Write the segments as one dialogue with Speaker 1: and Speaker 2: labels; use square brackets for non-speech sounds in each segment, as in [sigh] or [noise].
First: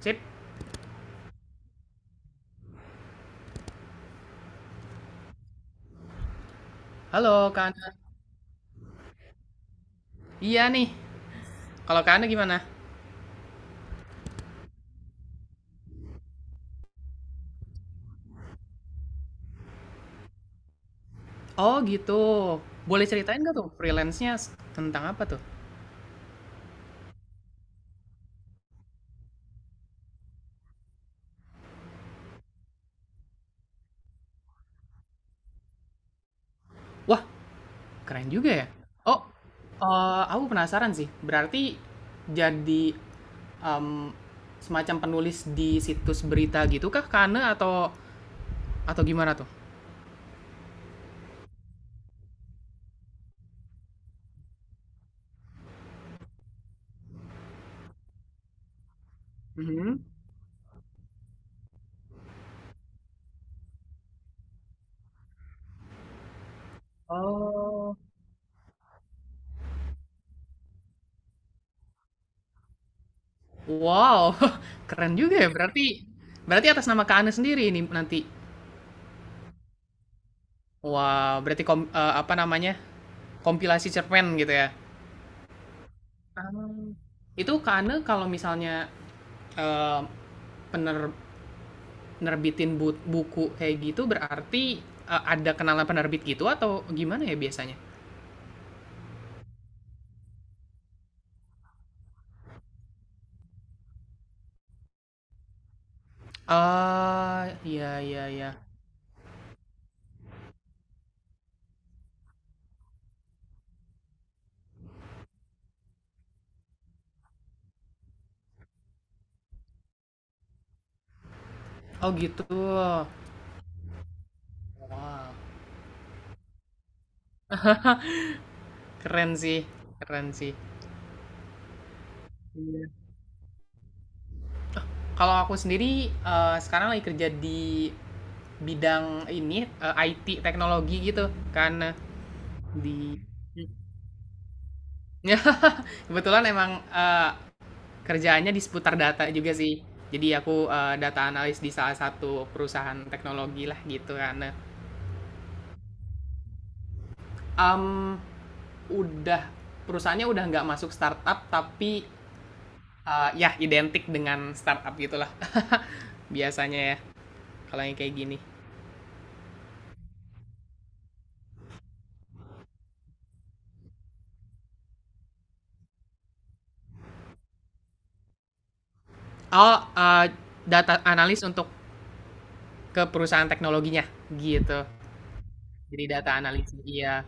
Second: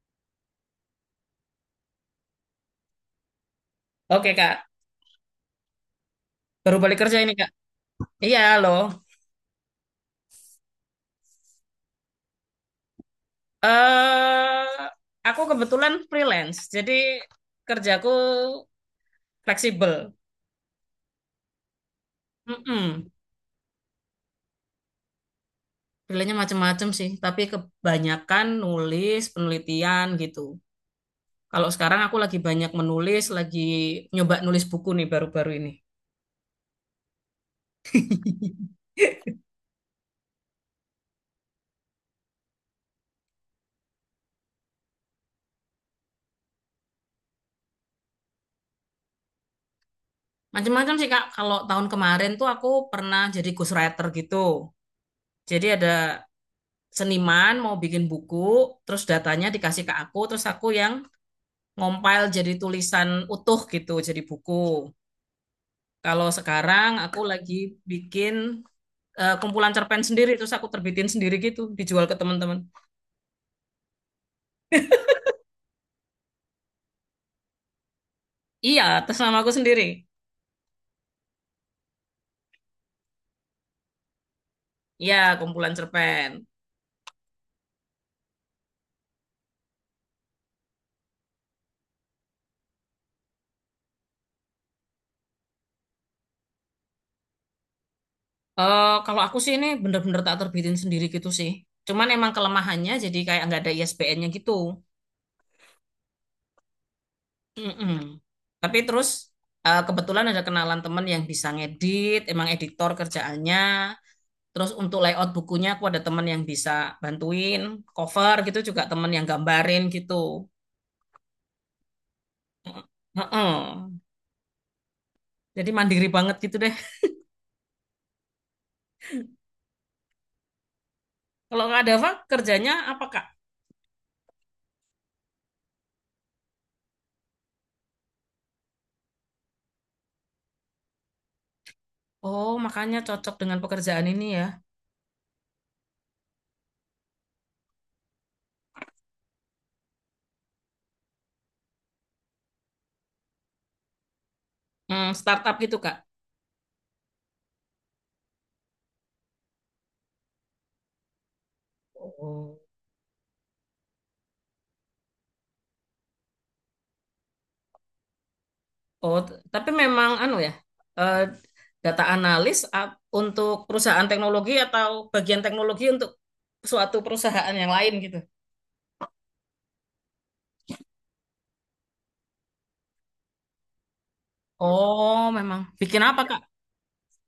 Speaker 1: Sip.
Speaker 2: Oke Kak, baru balik kerja ini Kak.
Speaker 1: Halo, Kak Ana.
Speaker 2: Iya loh.
Speaker 1: Iya nih. Kalau Kak Ana gimana?
Speaker 2: Eh, aku kebetulan freelance, jadi kerjaku fleksibel.
Speaker 1: Oh, gitu. Boleh
Speaker 2: Mm-mm.
Speaker 1: ceritain nggak tuh freelance-nya tentang apa tuh?
Speaker 2: Pilihannya macam-macam sih, tapi kebanyakan nulis, penelitian gitu. Kalau sekarang aku lagi banyak menulis, lagi nyoba nulis buku nih baru-baru ini.
Speaker 1: Wah, keren juga ya.
Speaker 2: [laughs]
Speaker 1: Oh, aku penasaran sih. Berarti jadi em, semacam penulis di situs berita gitu kah, Kak Ana? Atau gimana tuh?
Speaker 2: Macam-macam sih Kak. Kalau tahun kemarin tuh aku pernah jadi ghostwriter gitu. Jadi ada seniman mau bikin buku, terus datanya dikasih ke
Speaker 1: Mhm.
Speaker 2: aku, terus aku yang ngompil jadi tulisan utuh gitu, jadi buku. Kalau sekarang aku lagi
Speaker 1: Oh.
Speaker 2: bikin kumpulan cerpen sendiri, terus aku terbitin sendiri gitu, dijual ke teman-teman.
Speaker 1: Wow, [laughs] keren juga ya. Berarti atas nama Kak Ana sendiri ini nanti.
Speaker 2: Iya, atas nama aku sendiri.
Speaker 1: Wah, berarti apa namanya, kompilasi cerpen gitu ya?
Speaker 2: Iya, kumpulan cerpen.
Speaker 1: Mmm, itu Kak, kalau misalnya, eee, pener nerbitin but buku kayak gitu berarti, ada kenalan penerbit gitu atau gimana ya biasanya?
Speaker 2: Kalau aku sih ini bener-bener tak terbitin sendiri gitu sih. Cuman emang kelemahannya jadi kayak nggak ada ISBN-nya gitu.
Speaker 1: Ah, iya
Speaker 2: Mm-mm.
Speaker 1: iya iya.
Speaker 2: Tapi terus kebetulan ada kenalan temen yang bisa ngedit, emang editor kerjaannya. Terus untuk layout bukunya aku ada temen yang bisa bantuin, cover gitu juga temen yang gambarin gitu.
Speaker 1: Oh gitu.
Speaker 2: Heeh.
Speaker 1: Wah,
Speaker 2: Jadi mandiri banget gitu deh.
Speaker 1: keren sih keren sih.
Speaker 2: Kalau nggak ada apa, kerjanya
Speaker 1: Iya.
Speaker 2: apa Kak?
Speaker 1: Kalau aku sendiri, sekarang lagi kerja di bidang ini, IT teknologi gitu, Kak.
Speaker 2: Oh, makanya
Speaker 1: Di
Speaker 2: cocok dengan pekerjaan ini ya.
Speaker 1: [laughs] ya kebetulan emang, kerjaannya di seputar data juga sih. Jadi aku, data analis di salah satu perusahaan teknologi lah gitu kan. Nah,
Speaker 2: Hmm, startup gitu Kak.
Speaker 1: mmm, udah perusahaannya udah nggak masuk startup tapi,
Speaker 2: Oh.
Speaker 1: ya identik dengan startup gitulah [laughs] biasanya ya kalau yang kayak gini.
Speaker 2: Oh, tapi memang anu ya, eh, data analis untuk perusahaan teknologi atau bagian teknologi untuk suatu perusahaan yang lain gitu.
Speaker 1: Oh, data analis untuk ke perusahaan teknologinya gitu.
Speaker 2: Oh, memang. Bikin
Speaker 1: Jadi
Speaker 2: apa,
Speaker 1: data
Speaker 2: Kak?
Speaker 1: analis iya.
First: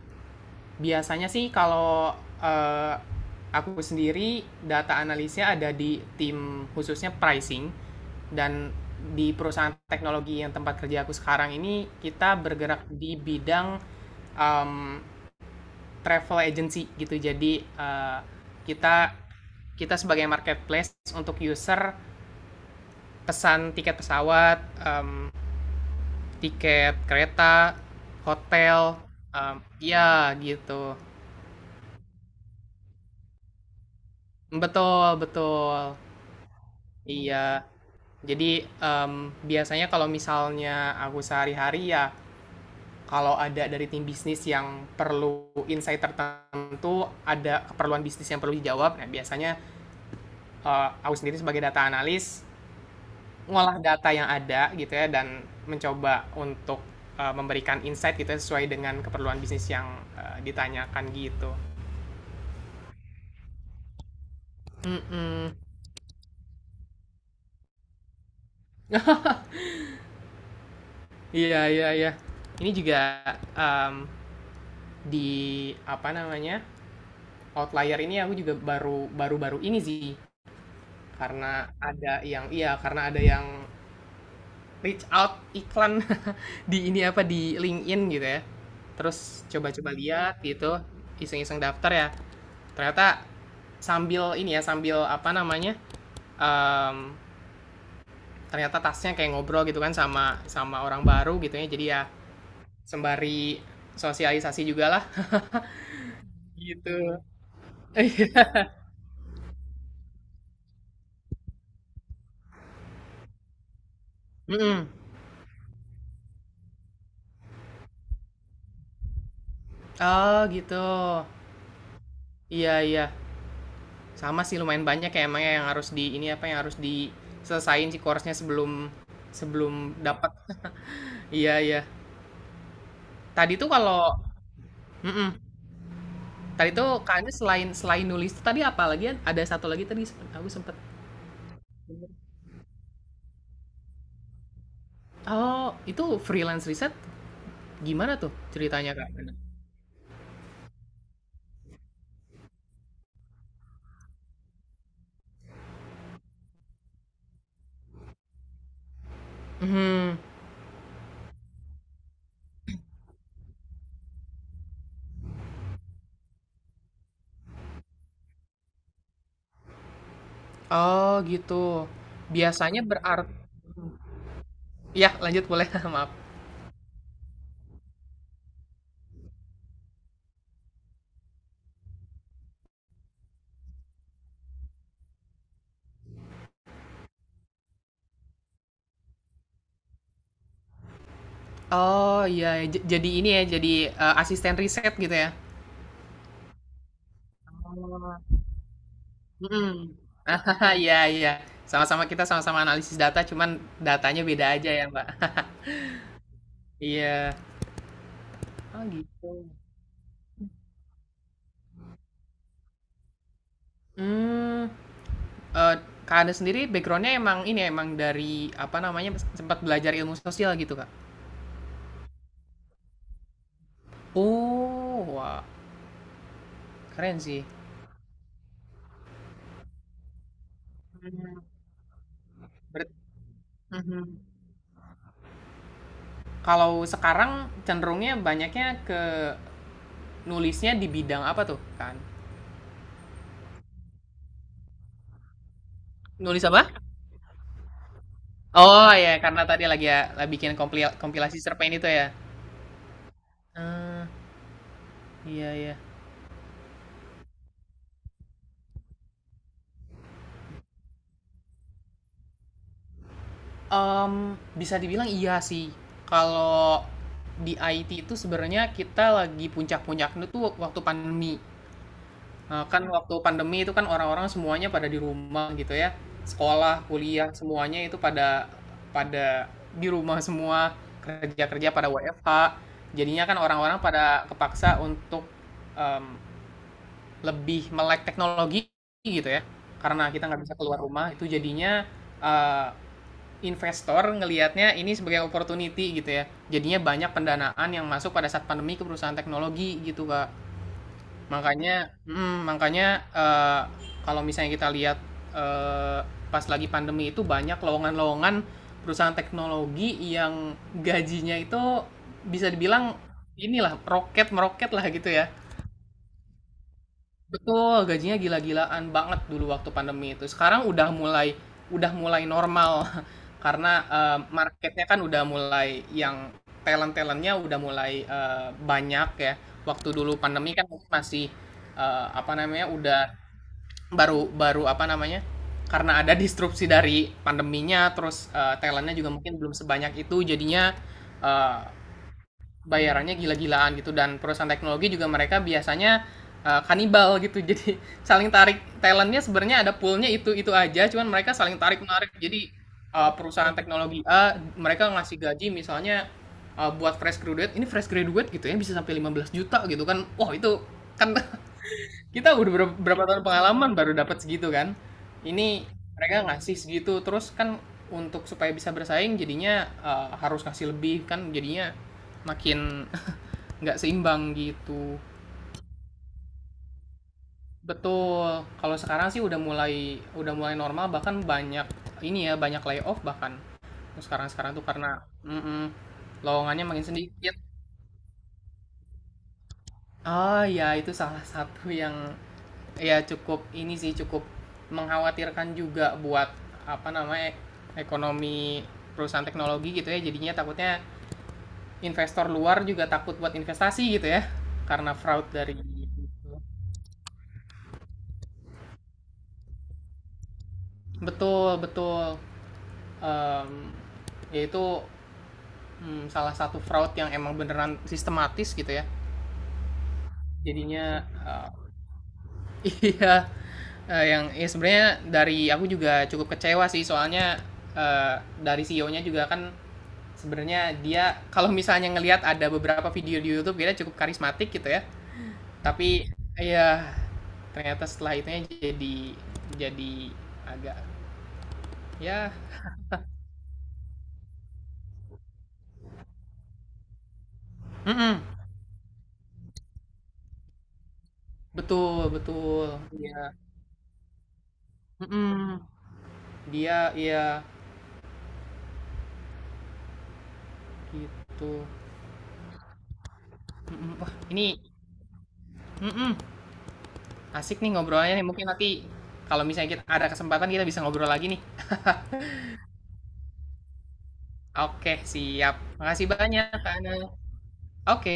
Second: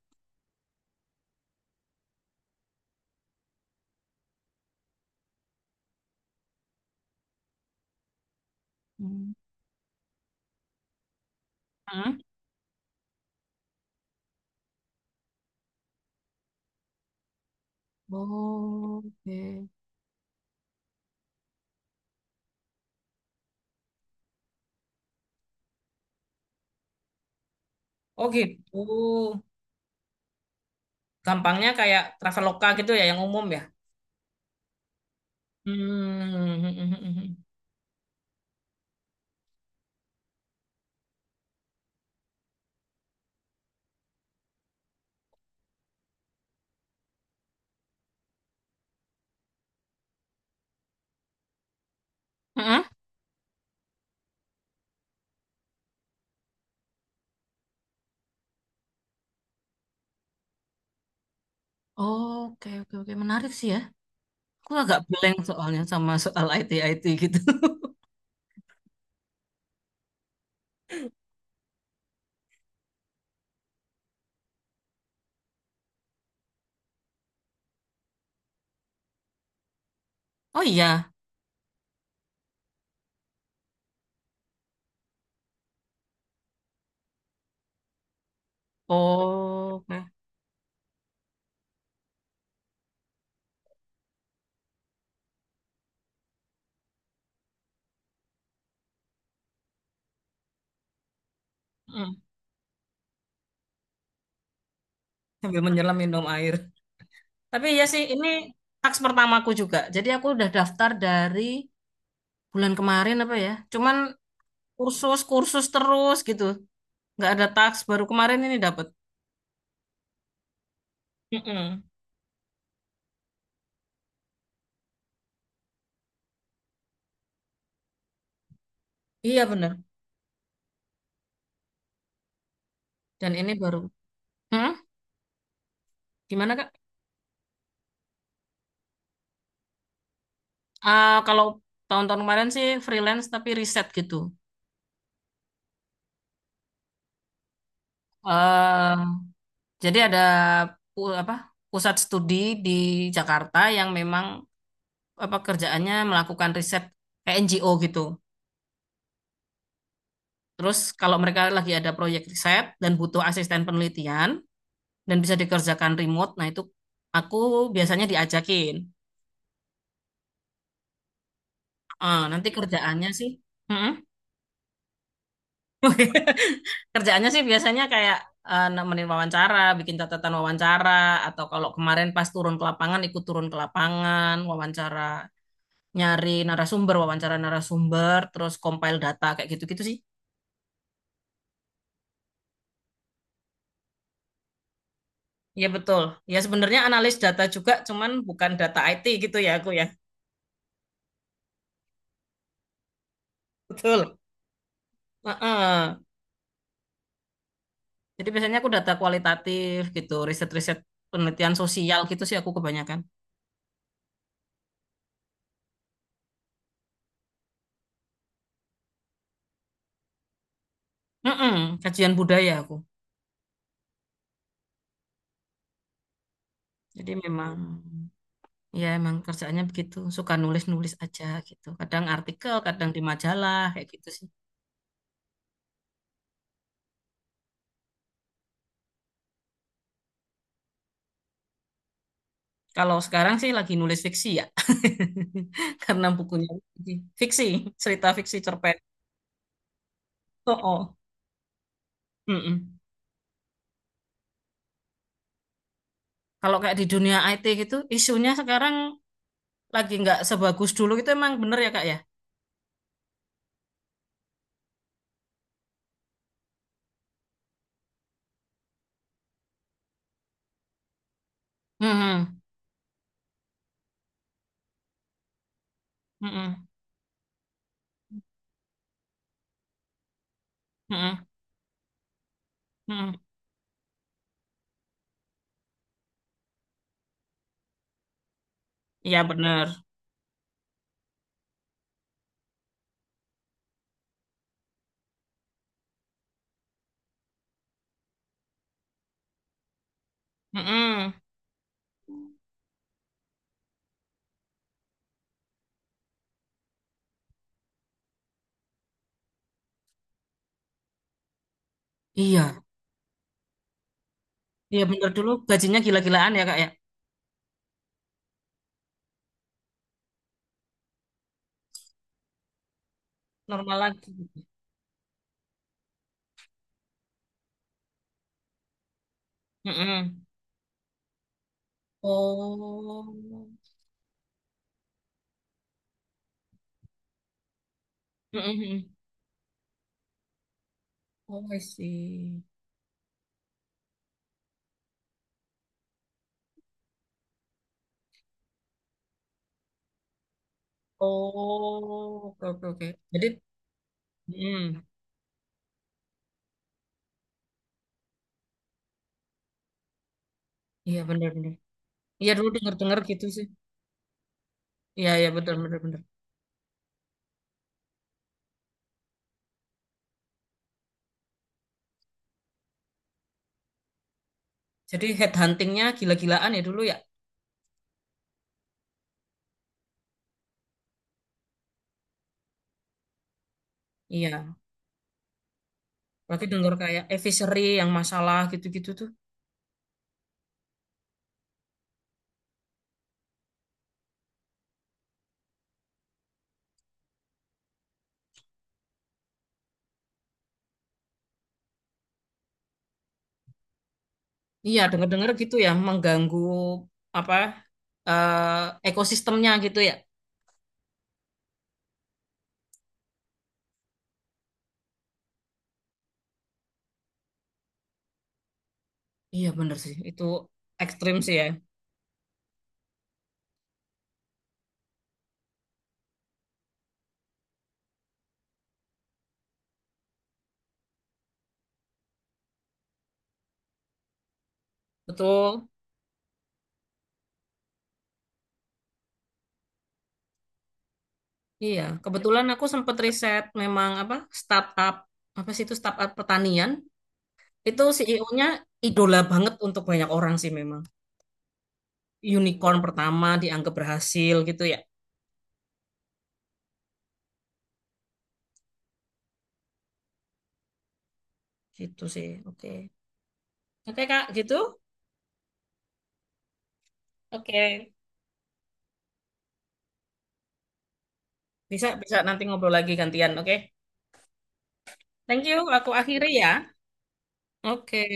Speaker 1: Biasanya sih kalau eh, aku sendiri data analisnya ada di tim khususnya pricing dan
Speaker 2: Hmm.
Speaker 1: di perusahaan teknologi yang tempat kerja aku sekarang ini
Speaker 2: Hmm?
Speaker 1: kita bergerak di bidang um, travel agency gitu. Jadi eh,
Speaker 2: Oh,
Speaker 1: kita
Speaker 2: oke.
Speaker 1: kita sebagai marketplace untuk user pesan tiket pesawat, em, tiket kereta,
Speaker 2: Oh, gitu.
Speaker 1: hotel, ya gitu.
Speaker 2: Gampangnya kayak Traveloka gitu ya, yang umum ya.
Speaker 1: Betul, betul.
Speaker 2: Hmm.
Speaker 1: Iya, jadi biasanya kalau misalnya aku sehari-hari ya, kalau ada dari tim bisnis yang perlu insight tertentu, ada keperluan bisnis yang perlu dijawab, nah biasanya aku sendiri sebagai data analis
Speaker 2: Hmm.
Speaker 1: ngolah data yang ada gitu ya, dan mencoba untuk memberikan insight gitu ya, sesuai dengan keperluan bisnis yang ditanyakan gitu.
Speaker 2: Oke, oke, oke. Menarik sih ya. Aku agak blank
Speaker 1: Mm-mm.
Speaker 2: soalnya sama soal IT-IT gitu. [laughs]
Speaker 1: Iya, iya, iya. Ini juga em, di apa namanya? Outlier ini aku juga baru baru baru ini sih,
Speaker 2: Oh iya.
Speaker 1: karena ada yang reach out iklan [laughs] di ini apa di LinkedIn gitu ya, terus
Speaker 2: Oh,
Speaker 1: coba-coba
Speaker 2: oke.
Speaker 1: lihat gitu, iseng-iseng daftar ya, ternyata sambil ini ya sambil apa namanya, em, ternyata tasnya kayak ngobrol gitu kan sama sama orang baru gitu ya, jadi ya
Speaker 2: Hmm.
Speaker 1: sembari sosialisasi juga lah
Speaker 2: Sambil menyelam minum air.
Speaker 1: gitu.
Speaker 2: Tapi ya sih ini
Speaker 1: [laughs]
Speaker 2: taks pertamaku juga. Jadi aku udah daftar dari bulan kemarin apa ya. Cuman
Speaker 1: Mm-mm.
Speaker 2: kursus kursus terus gitu. Nggak ada taks baru kemarin ini dapat.
Speaker 1: Oh gitu,
Speaker 2: Mm-mm.
Speaker 1: iya iya. Sama sih, lumayan banyak ya emangnya yang harus di ini apa yang harus diselesain sih course-nya sebelum
Speaker 2: Iya
Speaker 1: sebelum
Speaker 2: bener.
Speaker 1: dapat. [laughs] Iya iya.
Speaker 2: Dan ini
Speaker 1: Tadi tuh
Speaker 2: baru.
Speaker 1: kalau
Speaker 2: Hmm?
Speaker 1: mhm,
Speaker 2: Gimana Kak?
Speaker 1: tadi tuh Kak, selain selain nulis tuh tadi apa lagi ya? Ada satu lagi tadi sempet aku sempet.
Speaker 2: Ah, kalau tahun-tahun kemarin sih freelance tapi riset gitu.
Speaker 1: Oh, itu freelance riset gimana tuh ceritanya
Speaker 2: eh
Speaker 1: Kak?
Speaker 2: jadi ada apa pusat studi di Jakarta yang memang apa kerjaannya melakukan riset kayak NGO gitu.
Speaker 1: Mhm.
Speaker 2: Terus kalau mereka lagi ada proyek riset dan butuh asisten penelitian dan bisa dikerjakan remote, nah itu aku biasanya diajakin.
Speaker 1: Oh gitu.
Speaker 2: Nanti
Speaker 1: Biasanya
Speaker 2: kerjaannya sih,
Speaker 1: berarti,
Speaker 2: Mm-mm.
Speaker 1: ya lanjut boleh, [laughs] maaf.
Speaker 2: [laughs] Kerjaannya sih biasanya kayak nemenin wawancara, bikin catatan wawancara, atau kalau kemarin pas turun ke lapangan ikut turun ke lapangan, wawancara nyari narasumber, wawancara narasumber, terus compile data kayak gitu-gitu sih.
Speaker 1: Oh iya, jadi ini ya jadi, asisten riset gitu ya?
Speaker 2: Iya betul. Ya sebenarnya analis data juga, cuman
Speaker 1: Oh.
Speaker 2: bukan data IT gitu ya aku ya.
Speaker 1: Mhm. [laughs] Iya iya. Kita sama-sama analisis data, cuman
Speaker 2: [laughs] Betul.
Speaker 1: datanya beda aja ya, Mbak. [laughs]
Speaker 2: Heeh.
Speaker 1: Iya.
Speaker 2: Jadi biasanya aku
Speaker 1: Oh,
Speaker 2: data
Speaker 1: gitu.
Speaker 2: kualitatif gitu, riset-riset penelitian sosial gitu sih aku kebanyakan.
Speaker 1: Mmm, kak Kakaknya sendiri backgroundnya emang ini ya, emang dari, apa namanya, sempat belajar ilmu sosial gitu, Kak?
Speaker 2: Heeh, kajian budaya aku.
Speaker 1: Oh, wah,
Speaker 2: Jadi
Speaker 1: keren sih.
Speaker 2: memang ya emang kerjaannya begitu, suka nulis-nulis aja
Speaker 1: Mmm,
Speaker 2: gitu. Kadang artikel, kadang
Speaker 1: beret
Speaker 2: di majalah kayak gitu
Speaker 1: mhm.
Speaker 2: sih.
Speaker 1: Kalau sekarang cenderungnya banyaknya ke nulisnya di bidang apa tuh, kan.
Speaker 2: Kalau sekarang sih lagi nulis fiksi ya. [laughs] Karena
Speaker 1: Nulis
Speaker 2: bukunya
Speaker 1: apa?
Speaker 2: fiksi, fiksi, cerita fiksi cerpen.
Speaker 1: Oh, ya karena tadi lagi ya, bikin
Speaker 2: Oh, oh.
Speaker 1: kompilasi cerpen itu ya?
Speaker 2: Mm-mm.
Speaker 1: Ah, iya iya.
Speaker 2: Kalau kayak di dunia IT gitu, isunya sekarang lagi nggak sebagus dulu itu emang bener ya Kak ya?
Speaker 1: Mmm, bisa dibilang iya sih. Kalau di IT itu sebenarnya kita lagi puncak-puncaknya tuh waktu pandemi.
Speaker 2: Hmm,
Speaker 1: Kan waktu pandemi itu kan orang-orang semuanya pada di rumah gitu ya. Sekolah, kuliah, semuanya itu pada pada di rumah semua,
Speaker 2: hmm,
Speaker 1: kerja-kerja pada WFH.
Speaker 2: Mm-mm.
Speaker 1: Jadinya kan orang-orang pada kepaksa untuk, mmm, lebih melek teknologi gitu
Speaker 2: Iya
Speaker 1: ya,
Speaker 2: bener.
Speaker 1: karena kita nggak bisa keluar rumah itu jadinya, eee investor ngelihatnya ini sebagai opportunity gitu ya. Jadinya banyak pendanaan yang masuk pada saat pandemi ke perusahaan teknologi gitu, Kak.
Speaker 2: Mm-mm.
Speaker 1: Makanya, kalau misalnya kita lihat eh, pas lagi pandemi itu banyak lowongan-lowongan perusahaan teknologi yang gajinya itu bisa
Speaker 2: Iya,
Speaker 1: dibilang inilah roket meroket
Speaker 2: iya
Speaker 1: lah
Speaker 2: bener
Speaker 1: gitu
Speaker 2: dulu
Speaker 1: ya.
Speaker 2: gajinya gila-gilaan ya Kak ya.
Speaker 1: Betul, gajinya gila-gilaan banget dulu waktu pandemi itu. Sekarang udah mulai normal [laughs] karena
Speaker 2: Normal lagi.
Speaker 1: marketnya kan udah mulai yang talent-talentnya udah mulai banyak ya. Waktu dulu
Speaker 2: Mm-mm.
Speaker 1: pandemi kan mungkin masih apa namanya, udah
Speaker 2: Oh,
Speaker 1: baru baru apa namanya, karena ada disrupsi dari pandeminya terus
Speaker 2: Mm-mm.
Speaker 1: talentnya juga mungkin belum sebanyak itu jadinya
Speaker 2: Oh, I
Speaker 1: eh,
Speaker 2: see.
Speaker 1: bayarannya gila-gilaan gitu, dan perusahaan teknologi juga mereka biasanya kanibal gitu, [laughs] jadi saling tarik talentnya, sebenarnya ada poolnya itu aja, cuman mereka saling tarik menarik,
Speaker 2: Oh,
Speaker 1: jadi
Speaker 2: oke, oke, oke. Jadi,
Speaker 1: perusahaan teknologi A
Speaker 2: mm
Speaker 1: mereka ngasih gaji misalnya buat fresh graduate gitu ya bisa sampai 15 juta gitu kan, wah itu
Speaker 2: iya
Speaker 1: kan
Speaker 2: benar
Speaker 1: [laughs]
Speaker 2: benar. Iya
Speaker 1: kita
Speaker 2: dulu
Speaker 1: udah berapa,
Speaker 2: dengar dengar
Speaker 1: berapa tahun
Speaker 2: gitu sih.
Speaker 1: pengalaman baru dapat segitu kan.
Speaker 2: Iya, iya benar
Speaker 1: Ini
Speaker 2: benar benar.
Speaker 1: mereka ngasih segitu terus kan, untuk supaya bisa bersaing jadinya harus ngasih lebih kan, jadinya makin nggak seimbang gitu.
Speaker 2: Jadi head huntingnya gila-gilaan ya dulu ya.
Speaker 1: Betul. Kalau sekarang sih udah mulai normal, bahkan banyak ini ya, banyak layoff bahkan sekarang sekarang
Speaker 2: Iya.
Speaker 1: tuh karena mm-mm,
Speaker 2: Berarti
Speaker 1: lowongannya
Speaker 2: dengar
Speaker 1: makin
Speaker 2: kayak
Speaker 1: sedikit.
Speaker 2: Fishery yang masalah gitu-gitu tuh.
Speaker 1: Ah ya, itu salah satu yang ya cukup ini sih, cukup mengkhawatirkan juga buat apa namanya ekonomi perusahaan teknologi gitu ya, jadinya takutnya investor luar juga takut buat investasi gitu ya,
Speaker 2: Iya
Speaker 1: karena
Speaker 2: dengar
Speaker 1: fraud
Speaker 2: dengar gitu
Speaker 1: dari
Speaker 2: ya mengganggu apa eh ekosistemnya gitu ya.
Speaker 1: betul betul Mmm, yaitu, mmm, salah satu fraud yang emang beneran sistematis gitu ya.
Speaker 2: Iya bener sih, itu
Speaker 1: Jadinya,
Speaker 2: ekstrim sih ya.
Speaker 1: eee [laughs] iya, yang ya sebenarnya dari aku juga cukup kecewa sih soalnya, eee, dari CEO-nya juga kan, sebenarnya dia kalau misalnya ngelihat ada beberapa video di YouTube dia cukup karismatik gitu ya,
Speaker 2: Betul.
Speaker 1: tapi iya, ternyata setelah itunya jadi jadi agak
Speaker 2: Iya,
Speaker 1: ya,
Speaker 2: kebetulan aku sempat riset memang apa startup apa sih itu startup pertanian itu
Speaker 1: mhm,
Speaker 2: CEO-nya idola banget untuk banyak orang sih memang.
Speaker 1: betul betul,
Speaker 2: Unicorn
Speaker 1: iya,
Speaker 2: pertama dianggap berhasil gitu ya.
Speaker 1: mhm. Dia iya gitu.
Speaker 2: Gitu sih. Oke.
Speaker 1: Mhm,
Speaker 2: Oke
Speaker 1: wah,
Speaker 2: Kak,
Speaker 1: ini
Speaker 2: gitu.
Speaker 1: mhm, asik nih
Speaker 2: Oke.
Speaker 1: ngobrolnya nih. Mungkin nanti kalau misalnya kita ada kesempatan kita bisa ngobrol lagi nih.
Speaker 2: Bisa bisa nanti ngobrol lagi gantian, oke?
Speaker 1: Oke,
Speaker 2: Thank
Speaker 1: siap.
Speaker 2: you, aku
Speaker 1: Makasih
Speaker 2: akhiri
Speaker 1: banyak,
Speaker 2: ya.
Speaker 1: Kak Ana.
Speaker 2: Oke.
Speaker 1: Oke.